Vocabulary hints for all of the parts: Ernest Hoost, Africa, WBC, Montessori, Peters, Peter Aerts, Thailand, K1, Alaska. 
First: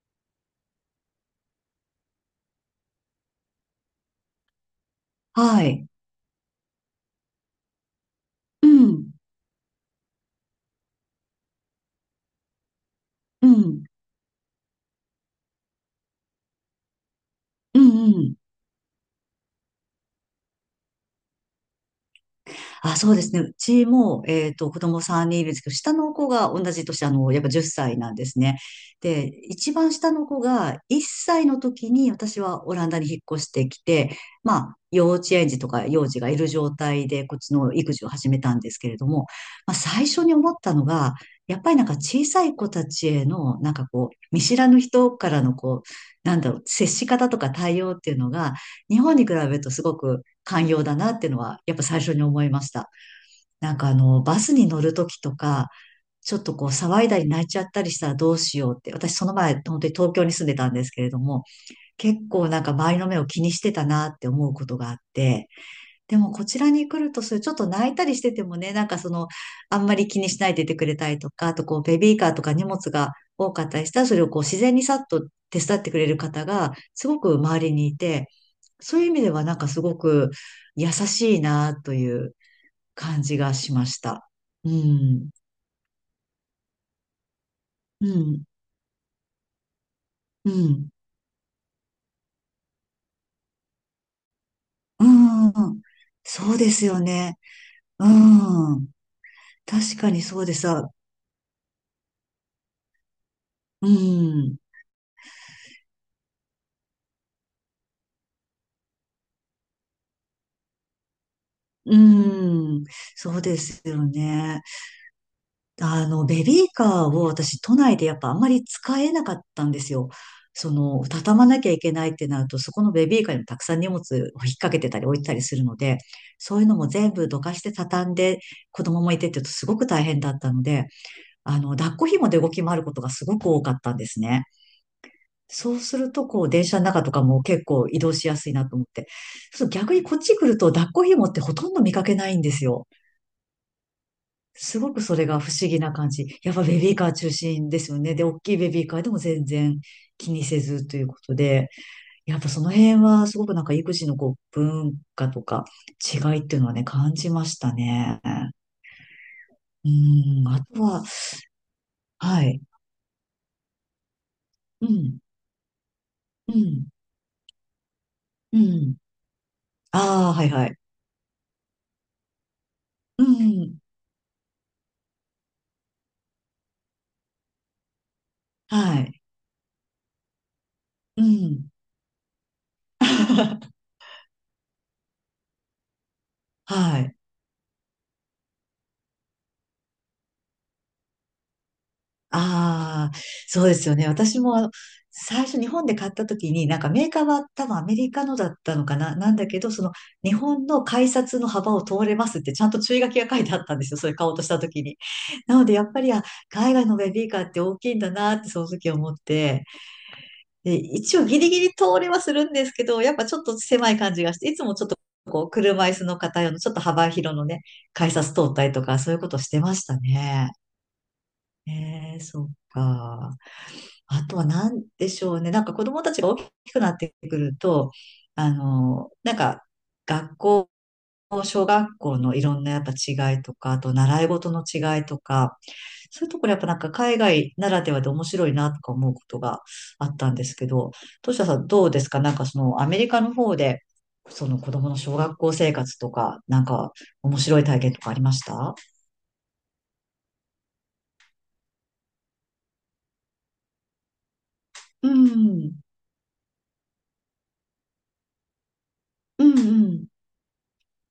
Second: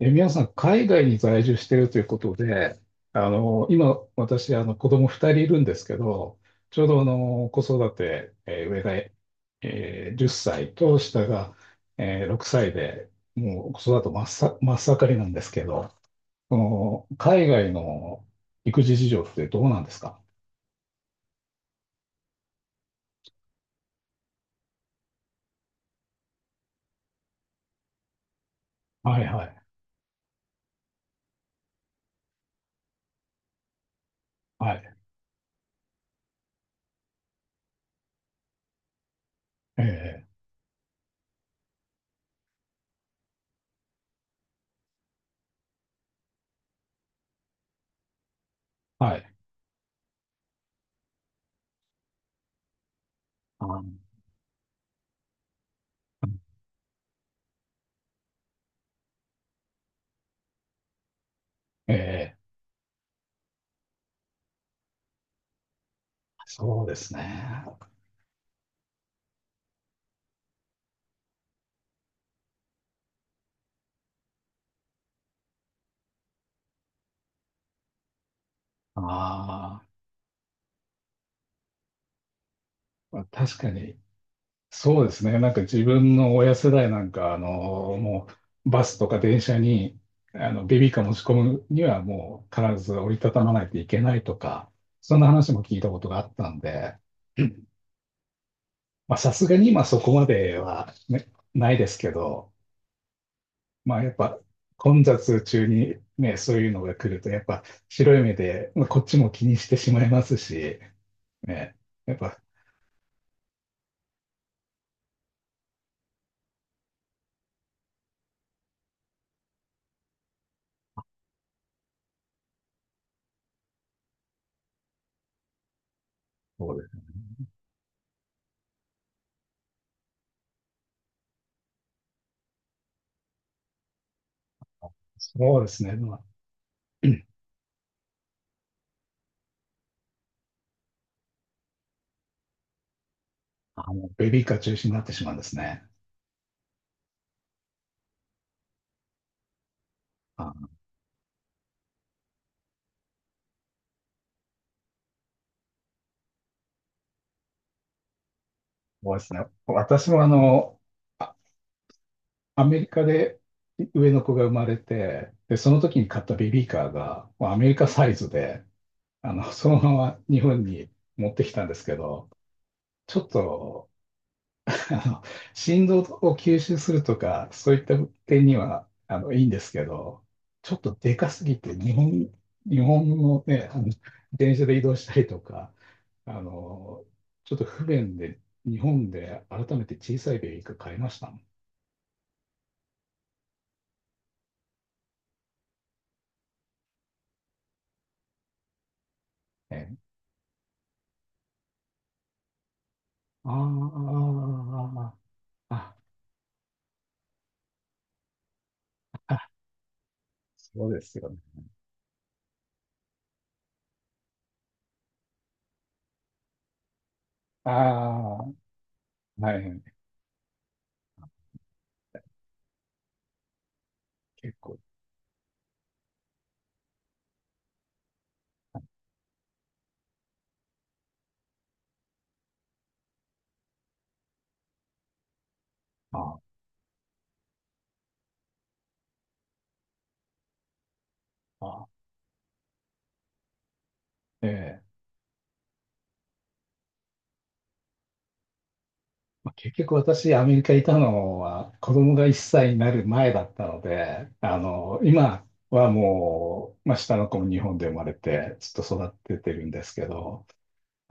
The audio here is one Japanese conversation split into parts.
皆さん、海外に在住してるということで、今、私、子供2人いるはんですい。けど、ちょうど、子育て、う上が、ん。10歳と下が、6歳で、うもう子ん。育て真っ盛りなんですけど、その、海外うんうのん。育児事情ってどうなんですか？あ、そうですね。うちも、子供3人いるんですけど、下の子が同じ年、やっぱ10歳なんですね。はいで、はい、一番下の子が1歳の時に私はオランダに引っ越してきて、まはあ、い、幼稚園児とか幼児がいる状態で、こっちの育児を始めたんですけれども、まあ、最初ええ、に思ったのが、やっぱりなんか小さい子たちへの、なんかこう、見知らぬ人からのこう、なんだろう、接し方とか対応っていうのが、日本はにい、比べるとすごく寛容だなっていうのは、やっぱ最初に思いました。あ、なんかバスに乗るときとか、ちょっとこう騒いだり泣いちゃったりしたらどうしようって、私その前、本当に東京に住んでたんですけれども、結ええ、構なんか周りの目を気にしてたなって思うことがあって、でもこちらそうにで来するとする、ちょっね。と泣いたりしててもね、なんかその、あんまり気にしないでいてくれたりとか、あとこう、ベビーカーとか荷物が多かったりしたら、それをこう、自然にさっと手伝ってくれる方が、すごく周りにいて、そういう意味ではなんかすあごく優しいなという感あ、じが確かしまに。した。うそうですん、ね。なんか自分の親世代なんか、うもん、うバスとか電車に、うベビん、ーカー持ち込むにはもう必ず折りたたまないといけないとか、うそんな話も聞いん。たことがあったそんうですで、よね。うん。まあさすがに今確そかこにまそうででさ、は、ね、ないですけど、うまあやっぱん、混雑中にね、そういうのが来ると、やっぱ白い目で、まあ、こっちも気にしてしまいますし、ね、うやっぱん。そうですよね。ベビーカーを私、都内でやっぱあんまり使えなかったんですよ。その、畳まなきゃいけないってなると、そこのベビーカーにもたくさん荷物を引っ掛けてたり置いてたりするので、そういそううのもで全部どかして畳んで、子供もいてって言うとすごく大変だったので、抱っこ紐で動き回ることがすごく多かったんですね。そうでそうすね。するまあ、と、こう、電車の中とかも結構移動しやすいなと思って。そう、逆にこっち来ると抱っこ紐ってほとんど見かけないんですよ。ベビーカー中す止ごになくってそしれまうんがで不す思議ね。な感じ。やっぱベビーカー中心ですよね。で、大きいベビーカーでも全然気にせずということで、やっぱその辺はすごくなんか育児のこう文化とか違いっていうのはね、感じましたね。そうですね。う私もん、あとは、あはい。アメリカで上の子が生まれうん、て、で、その時に買ったベうビーん、カーが、もうアメリカサイズうで、ん。そのままああ、日はい本はい。に持ってきたんですけど、ちょうっん、とあの、振動を吸収するとか、そういった点には、はい。いいんですけど、ちょっとでうかすぎん。て、日本のね、電車で移動したりとか、あはの、い。ちょっと不便で、日本で改めて小さいベビーカー買いましたもんああ、そうですよね。私も最初日本で買った時に、なんかメーカーは多分アメリカのだったのかな、なんだけど、そのね。日本の改札の幅を通れますってちゃんと注意書きが書いあてあったんですよ。それー、買おうとした時に。あなのでやっあ、ぱり、あ、海外のベビーカーって大きいんだなってその時思っあ、て、で、そうで一す応よね。ギリギリ通れはするんですけど、やっぱちょっと狭い感じがして、いつもちょっとこう車椅子の方用のちょっと幅広のね、あ改あ、札通はったりとかそういうことしてまい、したね。ええ、そうか。あとは結構。何でしょうね。なんか子供たちが大きくなってくると、なんか学校、小学校のいろんなやっぱ違いとか、あと習い事の違いとか、そういうところあやっぱなんか海外ならではで面白いなとか思うことがあったんですけど、トシタさんどうあ、ですか、なんかそのアメリカの方で、その子え供え。の小学校生活とか、なんか面白い体験とかありました？まあ結局私、アメリカにいたのは子供が1歳になる前だったので、う今ん、はもう、まあ、下の子も日本で生まれてずっと育てうてん、るんでうすけん、ど、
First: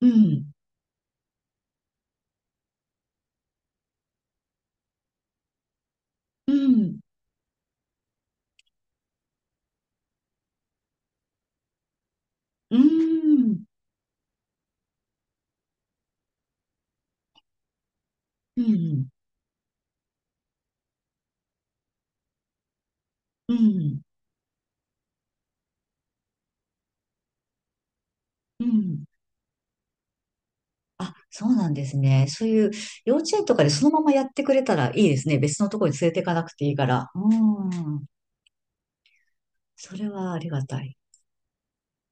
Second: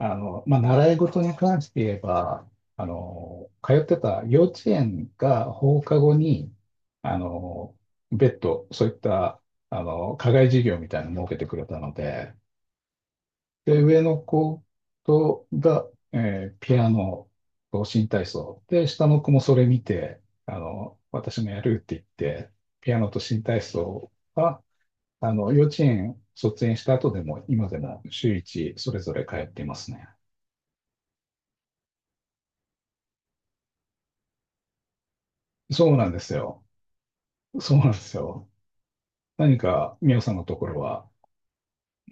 うの、ん、まあ、習い事に関して言えば、通ってた幼稚園が放課後に、うん、あの、別途、そういった、課外授業みたいなのを設けてくれたので、うん、うん。で、上の子とが、ピアノと新体操。うで、下んの子もそれ見て、私もやるって言って、ピアノと新う体ん、操は、幼稚園卒園した後でも、今でも週う一それん。ぞれ通っていますね。あ、そうなんですね。そういう幼稚園とかでそのままやってくれたらいいですね。別のところそうにな連んれでていすかなくよ。ていいから。うそうなんでん。すよ。何そか、れみおさはんあのりとがころたい。は、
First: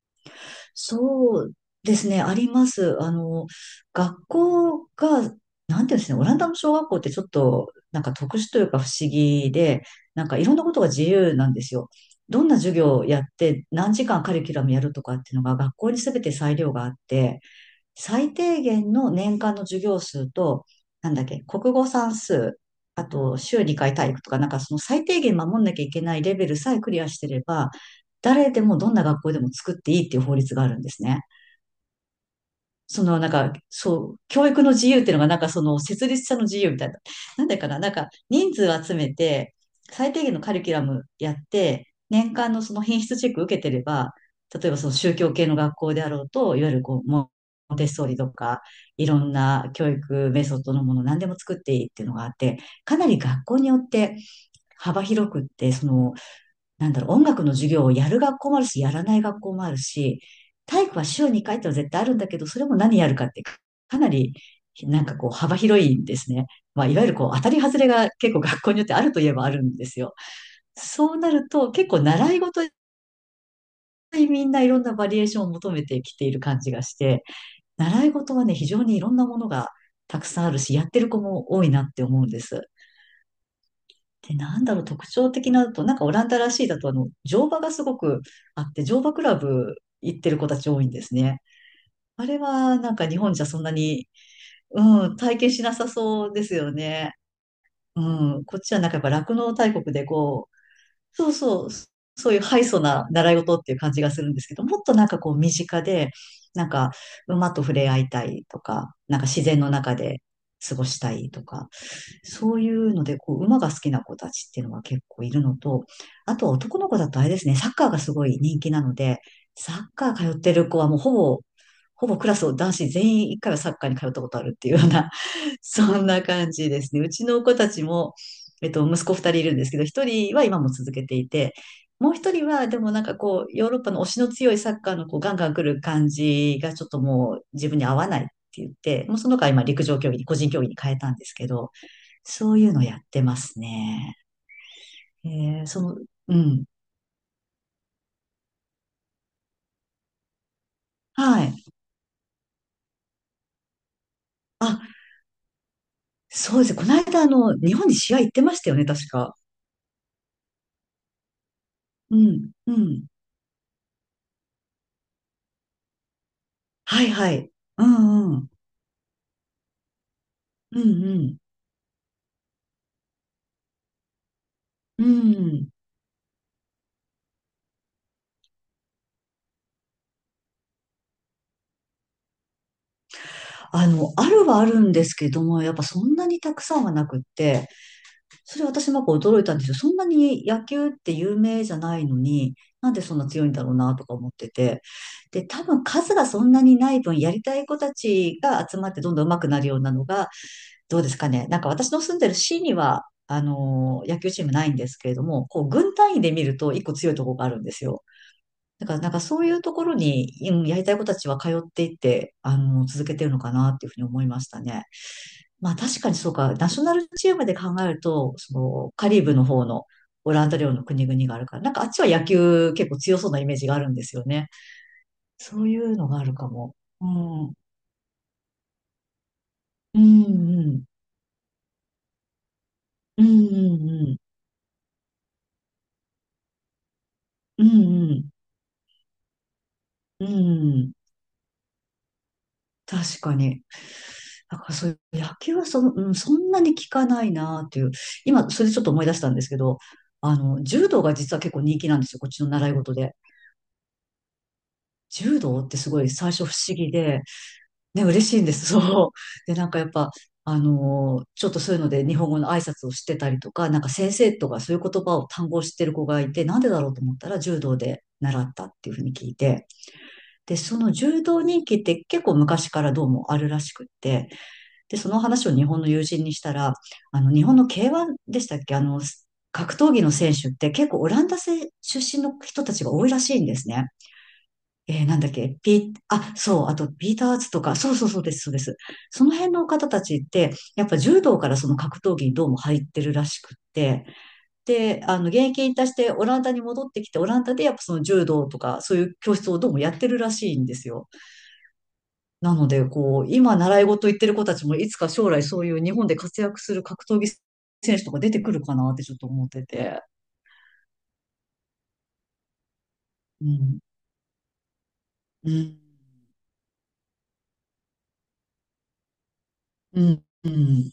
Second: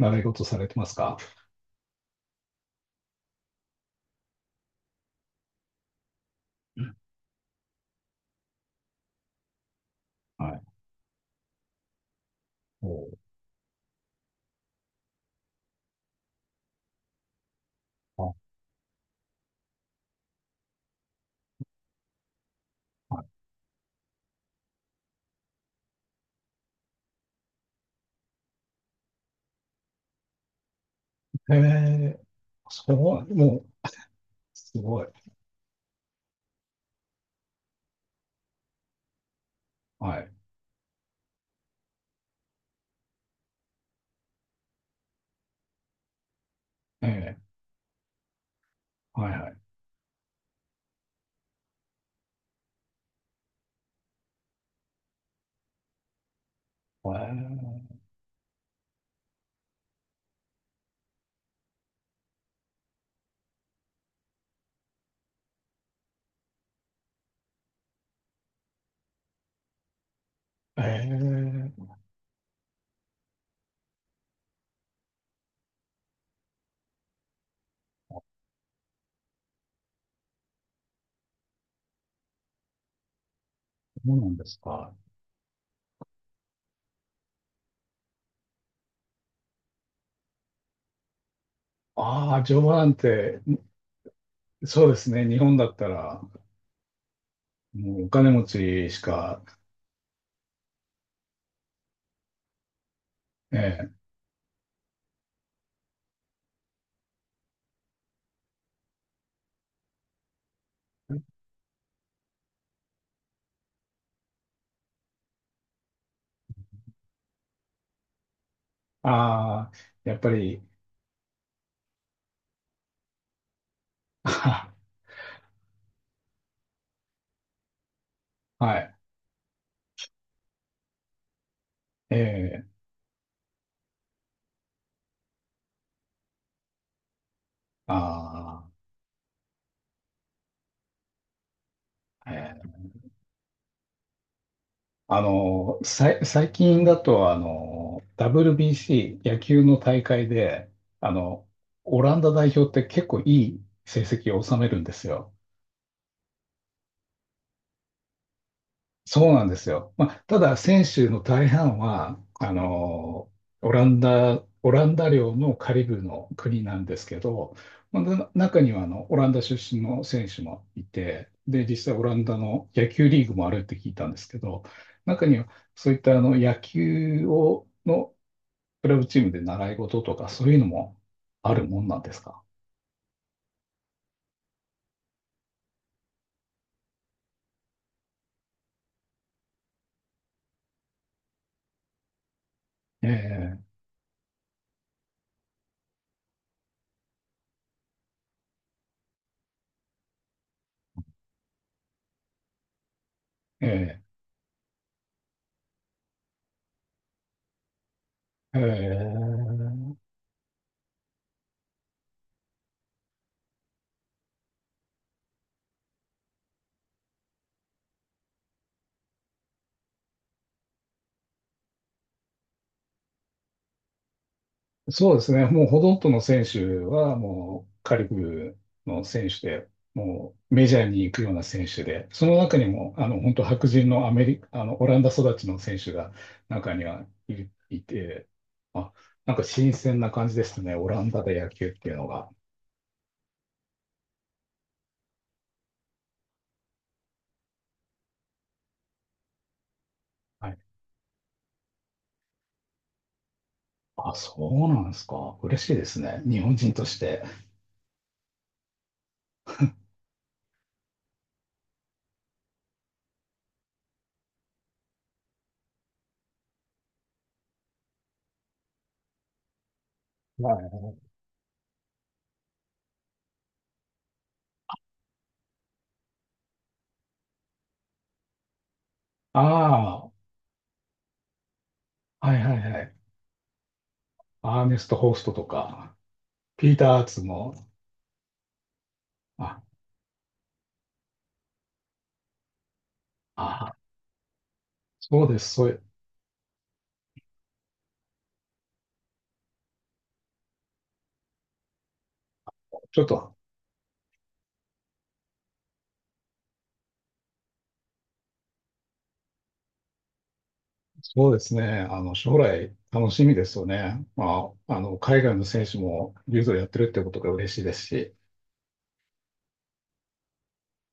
習い事されてますか？そうですね。あります。学校が、なんていうんですね。オランダの小学校ってちょっと、なんか特殊というか不思議で、なんかいはろんい。なことが自由なんですよ。どんな授お業をー、やって、何時間カリキュラムやるとかっていうのが学校に全て裁量があって、最あ、低限の年間の授業数と、なんだっけ、国語算数、あはと週2回体育とか、なんかその最低限守んなきゃいけないレベルさえクリアしてれば、誰でもどんな学校でも作っていいっていう法律があるんですね。い、ええ、そそのなんう、か、もう、そう、教育のす自由ごっい。ていうのがなんかその設立者の自由みたいな。なんだかななんか人数を集めて、最は低い。限のカリキュラムやって、年間のその品質チェック受けてれば、例えばその宗教系の学校であろうと、いわゆるこう、モえンテッソーリとか、いろー、はんいはい。な教育メソッドのもの何でも作っていいっていうのがあって、かなり学校によって幅広くって、そのなんだろう、音楽の授業ええをやる学校もあるし、やらない学校もあるし、体育は週2回ってのは絶対あるんだけど、それも何やるかってかかなり、なんかこう幅広いんですね。まあ、いわゆるこう当たり外れが結構学校によってあるといえばあるんですよ。えそうなると結え、構習い事にみんないろんなバリエーションを求めてきている感じがして、習い事はね、非常にいろんなものがたくさんあるし、やってる子も多いなって思うんです。そうなで、んでなすんだろう、か。特徴的なのと、なんかオランダらしいだと、乗馬がすごくあって、乗馬クラブ行ってる子たち多いんですね。ああれあ、乗馬は、ななんんか日本て。じゃそんなに、そうでうすん、ね、体日験本しだなったさら、そうですよね。もうお金う持ん、こっちはなちんかしやっぱ酪か。農大国で、そうそう、そういう敗訴な習いえ事っていうえ。感じがするんですけど、もっとなんかこう身近で、なんか馬と触れ合いたいとか、なんか自然の中で過ごしたいとか、そういうので、こう馬が好きな子たちっていうのが結構いるのと、あとは男の子だとあれですね、サッカーがすごい人気なので、ああ、サッカやーっぱ通ってり。る子はもうほぼ、クラスを男子全員一回はサッカーに通ったことあるっ てあ、いうような、そんな感じですね。うちの子たちも、はい、息子二人いるんですけど、一人は今も続けていて、もうえ一人は、でえ、もなんかこう、ヨーロッパの推しの強いサッカーのこうガンガン来る感じがちょっともう自分に合わないってあ言って、もうその子は今陸上競技に、個人競技に変えたんですけど、あ、そうえいうえ。のやってますね。えその、う最ん。近だと、WBC 野球の大会で、あはの、い。オランダ代表って結構いい成績を収めるんであ、すよ。そうですね。この間、日本に試合行ってましたよね、確そうか。なんですよ。まあ、ただ、選手の大半うは、ん、うん。オランダ領のカリブの国なんではすい、けはい。ど、うまあ、ん、うん。中にはオランダ出身の選手もういん、うて、ん。で、実際オランダの野球リーグもあるって聞いたんですけど、う中にはん。そういった野球をのクラブチームで習い事とかそういうのもあるもんなんですか？あるはあるんですけども、やっぱそんなにたくさんはなくって、それ私もやっぱ驚いたんですよ。そんなに野球って有名じゃないのに、なんでそんな強いんえだえ、ろうなとか思ってて。で、多分数がそんなにない分、やりたい子たちが集まってどんどん上手くなるようなのが、どうですかね。なんか私の住んでる市には、あえの野球チームないんですけれども、こう、軍単位で見ると一個強いところがあるんですよ。え、だから、なんかそういうところええ。に、うんやりたい子たちは通っていって、続けてるのかなっていうふうに思いましたね。まあ確かにそうか、ナショナルチームで考えると、そのカリブの方のオランダ領の国々があるから、なんかあっちは野球結構強そうなイメージがあるんですよね。そうですね。そもうういほとうんのどがのある選か手も。うはん。もうカリブルの選手で、うんもううメジャん。ーに行くような選手で、その中にも、うん本当う白人んのうアん。メリカ、あの、オランダ育ちの選手が中にはいういんうて、ん。あ、なんか新鮮なう感じですね。オん。ランダで野球っていうのが。確かに。だからそういう野球はその、うん、そんなに効かないなっていう。今、それでちょっと思い出したんですけど、はい。柔道が実は結構人気なんですよ。こっちの習い事で。あ、そうなんですか。柔道嬉っしいてですすごいね。最日初不本人思と議しで、て。ね、嬉しいんです。そう。で、なんかやっぱ、ちょっとそういうので日本語の挨拶をしてたりとか、なんか先生とかそういう言葉を単語を知ってる子がいて、なんでだろうと思ったら柔道で習ったっていうふうに聞いて、はで、そい。の柔道人気って結構昔からどうもあるらしくって、で、その話を日本の友人にしたら、日本の K1 でしたっけ、ああ、格闘技のは選手って結構オランダ出身いはのい人たはちがい。多いらしいんですね。アーネスト・ホーなんスだっトとけ、か、あ、そう、ピあーと、ター・アーピーツターズとも。か、そうそうそうです、そうです。その辺あ、の方たちって、やっぱ柔道からその格闘技にどうも入ってるらしくっああ、て、で、そう現です。役そうい引う、退してオランダに戻ってきて、オランダでやっぱその柔道とか、そういう教室をどうもやってるらしいんですよ。なので、ちょっこう、と、今習い事行ってる子たちも、いつか将来そういう日本で活躍する格闘技選手とか出てくるかなってちょっと思ってて。そうですね。将来楽しみでうすよん。ね。まあ、海外のう選ん。手も柔道やってるってことが嬉しいですし。うん。うん